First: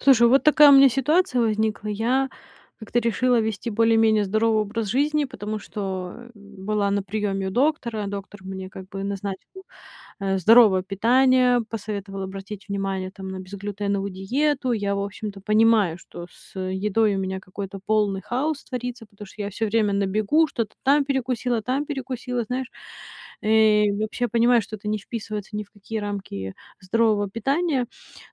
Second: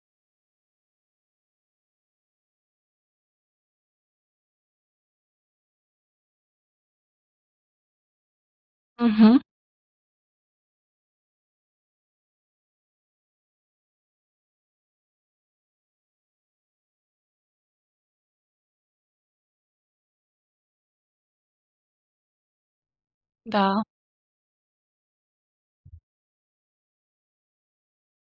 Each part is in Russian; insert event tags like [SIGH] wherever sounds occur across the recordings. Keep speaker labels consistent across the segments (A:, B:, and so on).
A: Слушай, вот такая у меня ситуация возникла. Я как-то решила вести более-менее здоровый образ жизни, потому что, м, была на приёме у доктора. Доктор мне как бы
B: Мгм.
A: назначил, а, здоровое питание, посоветовал обратить внимание, там, на безглютеновую диету. Я, в общем-то, понимаю, что с, э, едой у меня какой-то полный хаос творится, потому что я всё время на бегу что-то там перекусила, там перекусила, знаешь.
B: Да.
A: Э, вообще я понимаю, что это не вписывается ни в какие рамки здорового питания.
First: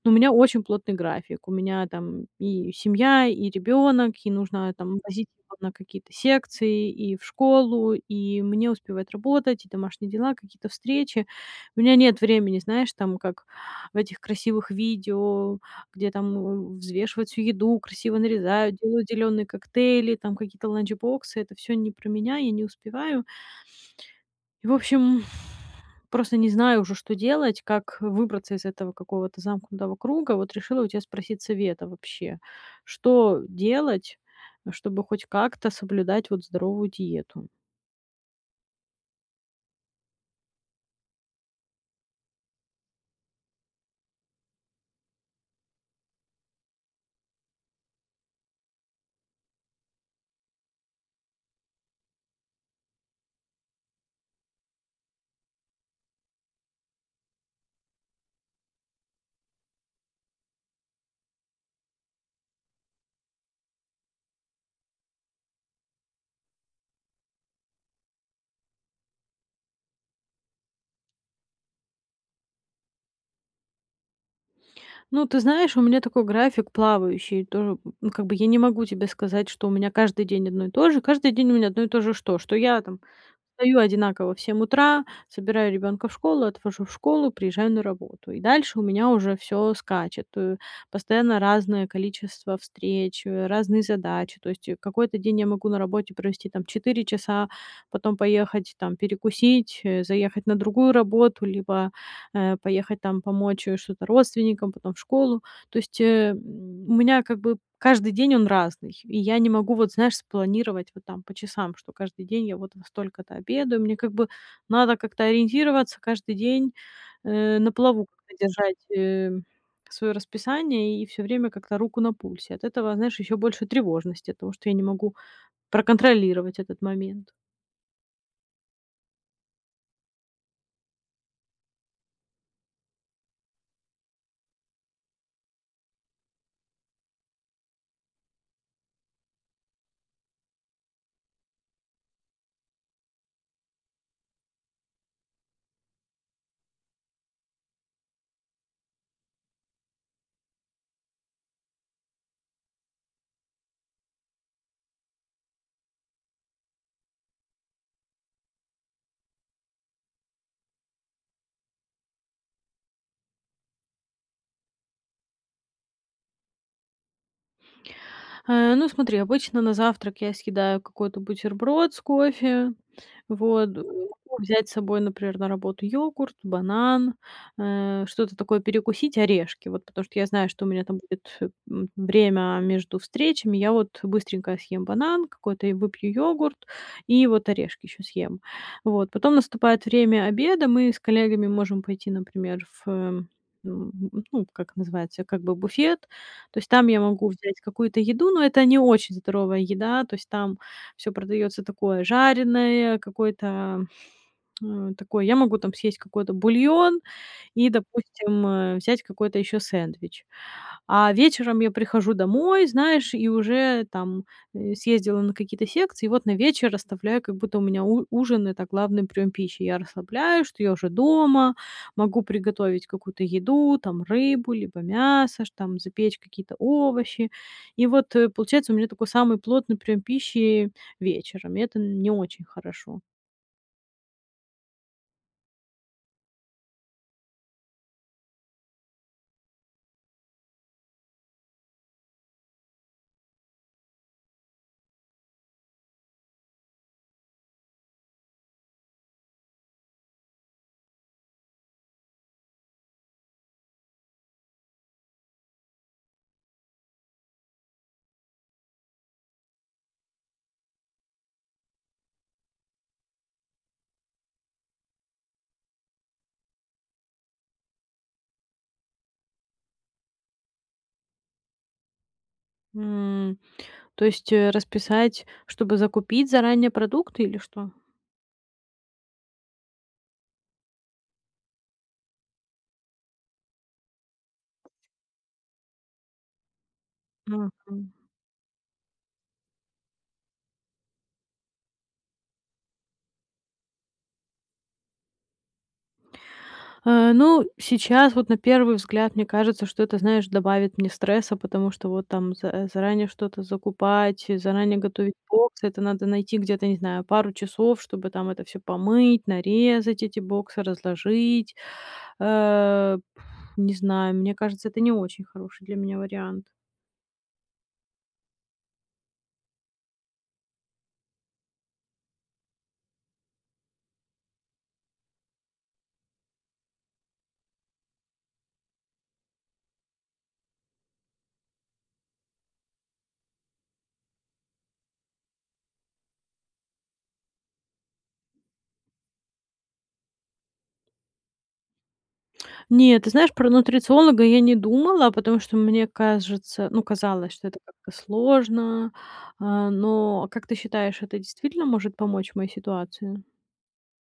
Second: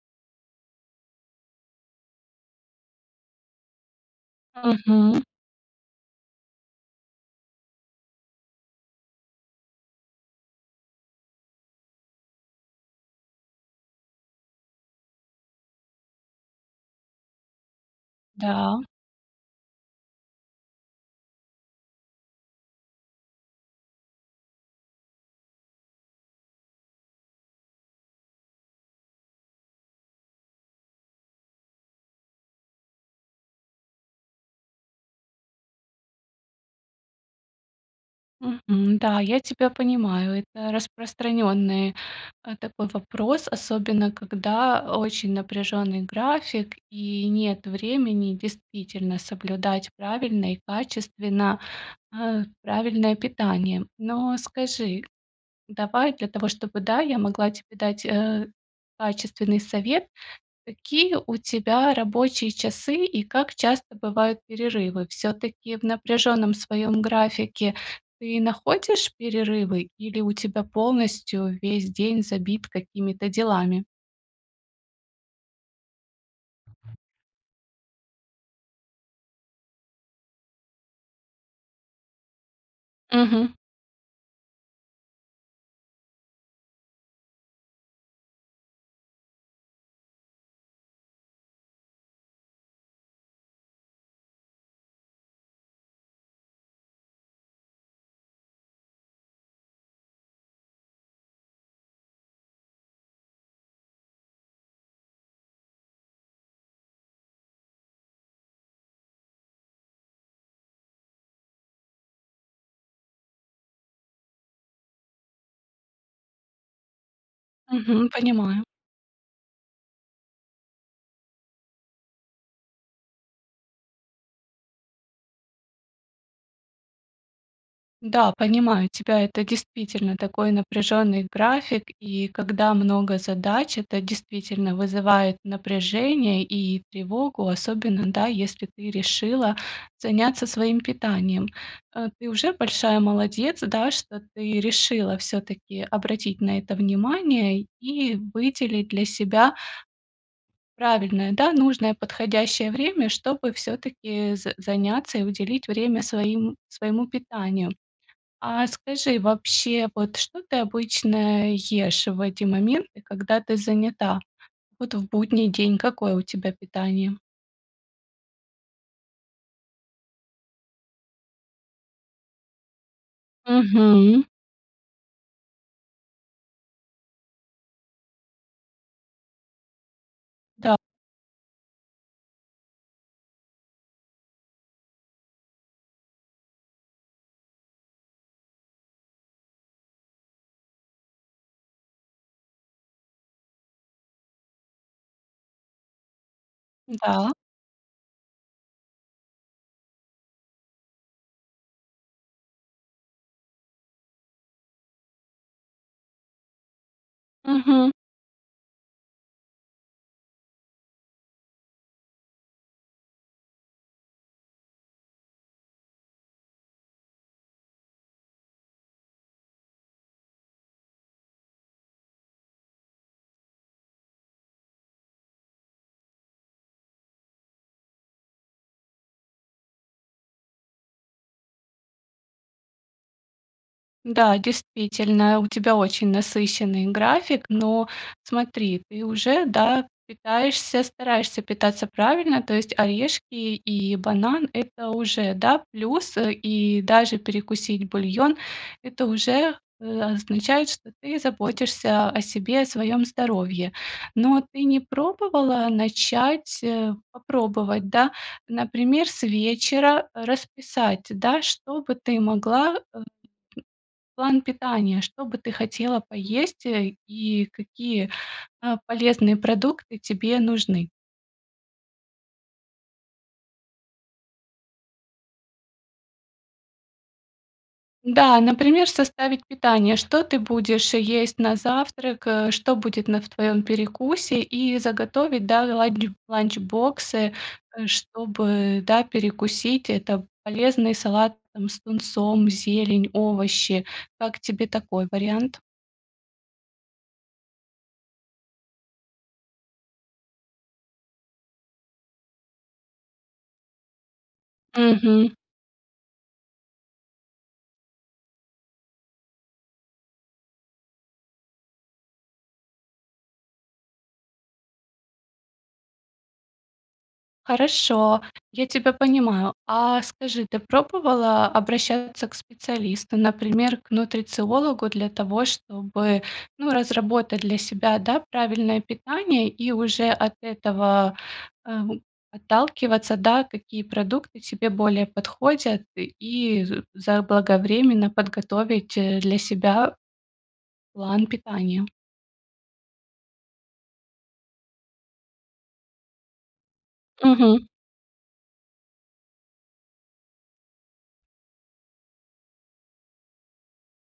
A: Но у меня очень плотный график. У меня там: и семья, и ребёнок, и нужно, там,
B: Мгм.
A: возить его на какие-то секции, и в школу, и мне успевать работать, и домашние дела, какие-то встречи. У меня нет времени, знаешь там, как в этих красивых видео, где там, э, взвешивают всю еду, красиво нарезают,
B: Да.
A: делают зелёные коктейли, там какие-то ланч-боксы. Это всё не про меня, я не успеваю. И в общем, [EXHALES] просто не знаю уже, что делать, как выбраться из этого какого-то замкнутого круга. Вот решила у тя спросить совета вообще: что, э, делать, чтобы хоть как-то соблюдать вот здоровую диету?
B: Мгм, да, я тебя понимаю. Это распространенный, а, такой вопрос, особенно когда, а, очень напряженный график, и нет времени действительно соблюдать правильно и качественно, а, правильное питание. Но скажи, давай для того, чтобы, да, я могла тебе дать, э, качественный совет. Какие у тебя рабочие часы и как часто бывают перерывы? Всё-таки в напряжённом своём графике ты находишь перерывы, или у тебя полностью весь день забит какими-то делами?
A: Ну, ты знаешь, у меня такой график плавающий. Тоже, м, ну, как бы я не могу тебе сказать, что у меня каждый день одно и то же, каждый день у меня одно и то же что? Что я там
B: Мгм.
A: встаю одинаково в 7 утра, собираю ребёнка в школу, отвожу в школу, приезжаю на работу. И дальше у меня уже всё скачет, э. Постоянно разное количество встреч, э, разные задачи. То есть, э, какой-то день я могу на работе провести там 4 часа, потом поехать там перекусить, э, заехать на другую работу либо, э, поехать там помочь, э, что-то родственникам, потом в школу. То есть, э, м, у меня как бы каждый день- он разный, и я не могу, вот знаешь, спланировать вот там по часам: что каждый день я вот во столько-то обедаю. Мне как бы надо как-то ориентироваться каждый день, э, на плаву,
B: Мгм.
A: как-то
B: Понимаю.
A: держать, эм, своё расписание и всё время как-то руку на пульсе. От этого, знаешь, ещё больше тревожности, оттого что я не могу проконтролировать этот момент.
B: Да, понимаю тебя. Это действительно такой напряженный график. И когда много задач, это действительно вызывает напряжение и тревогу, особенно, да, если ты решила заняться своим питанием. Э, ты уже большая молодец, да, что ты решила всё-таки обратить на это внимание и выделить для себя правильное, да, нужное подходящее время, чтобы всё-таки з заняться и уделить время своим своему питанию. А скажи, вообще, вот что ты обычно ешь в эти моменты, когда ты занята? Вот в будний день какое у тебя питание?
A: Э, ну смотри, обычно на завтрак я съедаю какой-то бутерброд с кофе, вот.
B: Мгм.
A: Могу взять с собой, например, на работу йогурт, банан, э, что-то такое перекусить, орешки. Вот, потому что я знаю, что у
B: Да.
A: меня там будет, э, м, время между встречами. Я вот быстренько съем банан какой-то и выпью йогурт, и вот орешки ещё съем. Вот, потом наступает время обеда. Мы с коллегами можем пойти, например, в, э, м, ну, как называется, как бы буфет. То есть там я могу
B: Да.
A: взять какую-то еду, но это не очень здоровая еда, то есть там всё продаётся такое жареное, какое-то, [SMACKS LIPS] э, такое. Я могу там съесть какой-то бульон и,
B: Мгм.
A: допустим, э, взять какой-то ещё сэндвич. А вечером я прихожу домой, знаешь, и уже там, э, съездила на какие-то секции, и вот на вечер оставляю, как будто у меня у ужин- это главный приём пищи. Я расслабляюсь, что я уже дома, могу приготовить какую-то еду там, рыбу либо мясо, ш там запечь какие-то овощи. И вот, э, получается, у меня такой самый плотный приём пищи вечером. Это н не очень хорошо.
B: Да, действительно, у тебя очень насыщенный график, но смотри, ты уже, да, питаешься, стараешься питаться правильно. То есть орешки и банан- это уже, да, плюс, э, и даже перекусить бульон- это уже, э, означает, что ты заботишься о себе, о своём здоровье. Но ты не пробовала начать, э, попробовать, да? Например, с вечера расписать, да, что бы ты могла, а, план питания, что бы ты хотела поесть, э, и какие, а, полезные продукты тебе нужны?
A: М, то есть, э, расписать, чтобы закупить заранее продукты или что?
B: Да, например, составить питание. Что ты будешь есть на завтрак, э, что будет на в твоём перекусе и заготовить, да, ланч ланч-боксы, э,
A: Мгм.
B: чтобы, да, перекусить. Это полезный салат там с тунцом, зелень, овощи. Как тебе такой вариант?
A: Э, ну, сейчас, вот на первый взгляд, мне кажется, что это, знаешь, добавит мне стресса, потому что вот там з э, заранее что-то закупать, заранее готовить
B: Мгм.
A: боксы, это надо найти где-то, не знаю, пару часов, чтобы там это всё помыть, нарезать, эти боксы разложить. Э, пф, не знаю, мне кажется, это не очень хороший для меня вариант.
B: Хорошо, я тебя понимаю. А, скажи, ты пробовала обращаться к специалисту, например, к нутрициологу, для того чтобы, ну, разработать для себя, да, правильное питание и уже от этого, эм, отталкиваться, да? Какие продукты тебе более подходят, и з заблаговременно подготовить, э, для себя план питания.
A: [TSK] Нет, ты знаешь, про нутрициолога я не думала, потому что мне кажется, ну, казалось, что это
B: Мгм.
A: как-то сложно, а, но, как ты считаешь, это действительно может помочь моей ситуации?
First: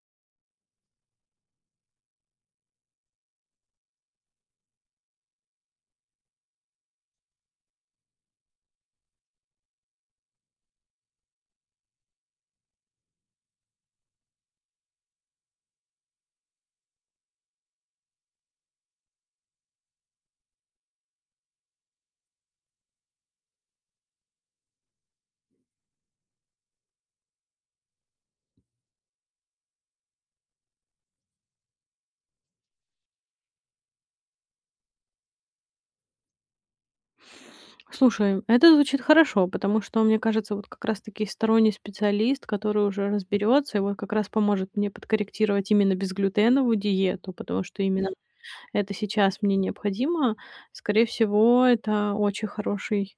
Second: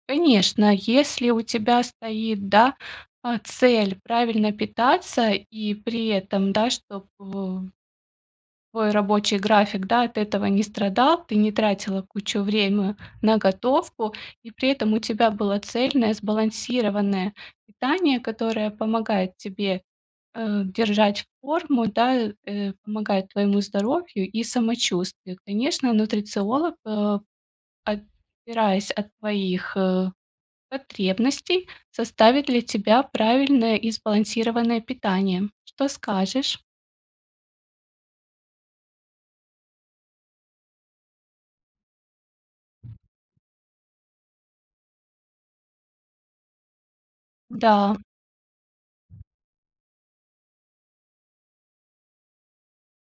B: Конечно, если у тебя стоит, да, а, цель- правильно питаться и при этом, да, чтоб в твой рабочий график, да, от этого не страдал, ты не тратила кучу время на готовку, и при этом у тебя было цельное, сбалансированное питание, которое помогает тебе, э, держать форму, да, э, помогает твоему здоровью и самочувствию. Конечно, нутрициолог, а, отпираясь от твоих, э, потребностей, составит для тебя правильное и сбалансированное питание. Что скажешь?
A: Слушай, это звучит хорошо, потому что, мне кажется, вот как раз таки сторонний специалист, который уже разберётся и вот как раз поможет мне подкорректировать именно безглютеновую диету, потому что
B: Да.
A: именно это сейчас мне необходимо. Скорее всего, это очень хороший,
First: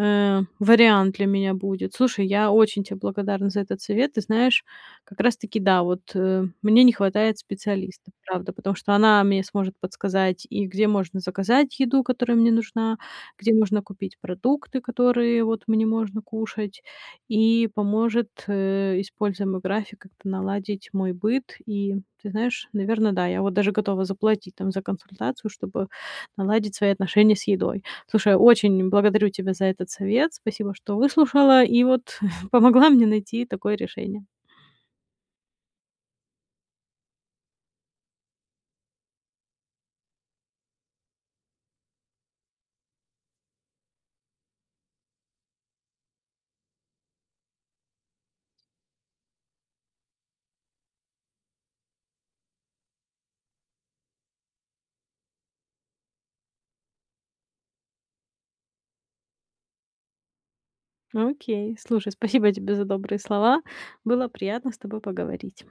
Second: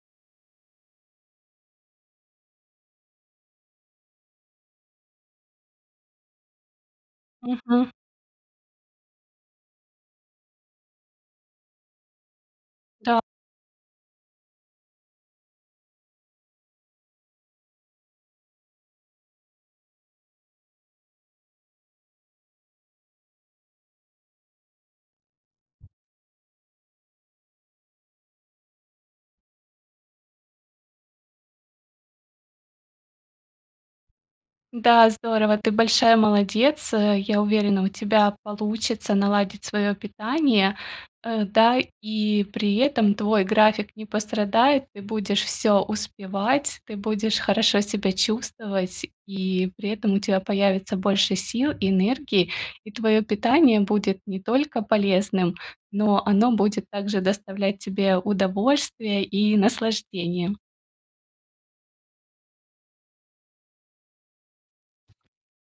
A: э, вариант для меня будет. Слушай, я очень те благодарна за этот совет. Ты знаешь, как раз таки да, вот, э, мне не хватает
B: Мгм.
A: специалиста, правда, потому что она мне сможет подсказать и где можно заказать еду, которая мне нужна,
B: Да.
A: где нужно купить продукты, которые, вот, мне можно кушать, и поможет, э, используя мой график, как-то наладить мой быт. И, ты знаешь, наверно, да. Я вот даже готова заплатить там за консультацию, чтобы наладить свои отношения с едой. Слушай, очень благодарю тебя за этот совет. Спасибо, что выслушала и вот [CHUCKLES] помогла мне найти такое решение.
B: Да, здорово! Ты большая молодец, э. Я уверена, у тебя получится наладить своё питание. Э, да, и при этом твой график не пострадает, ты будешь всё успевать, ты будешь хорошо себя чувствовать, и при этом у тя появится больше сил, энергий, и твоё питание будет не только полезным, но оно будет также доставлять тебе удовольствие и наслаждение.
A: Ну, окей, слушай, спасибо тебе за добрые слова. Было приятно с тобой поговорить.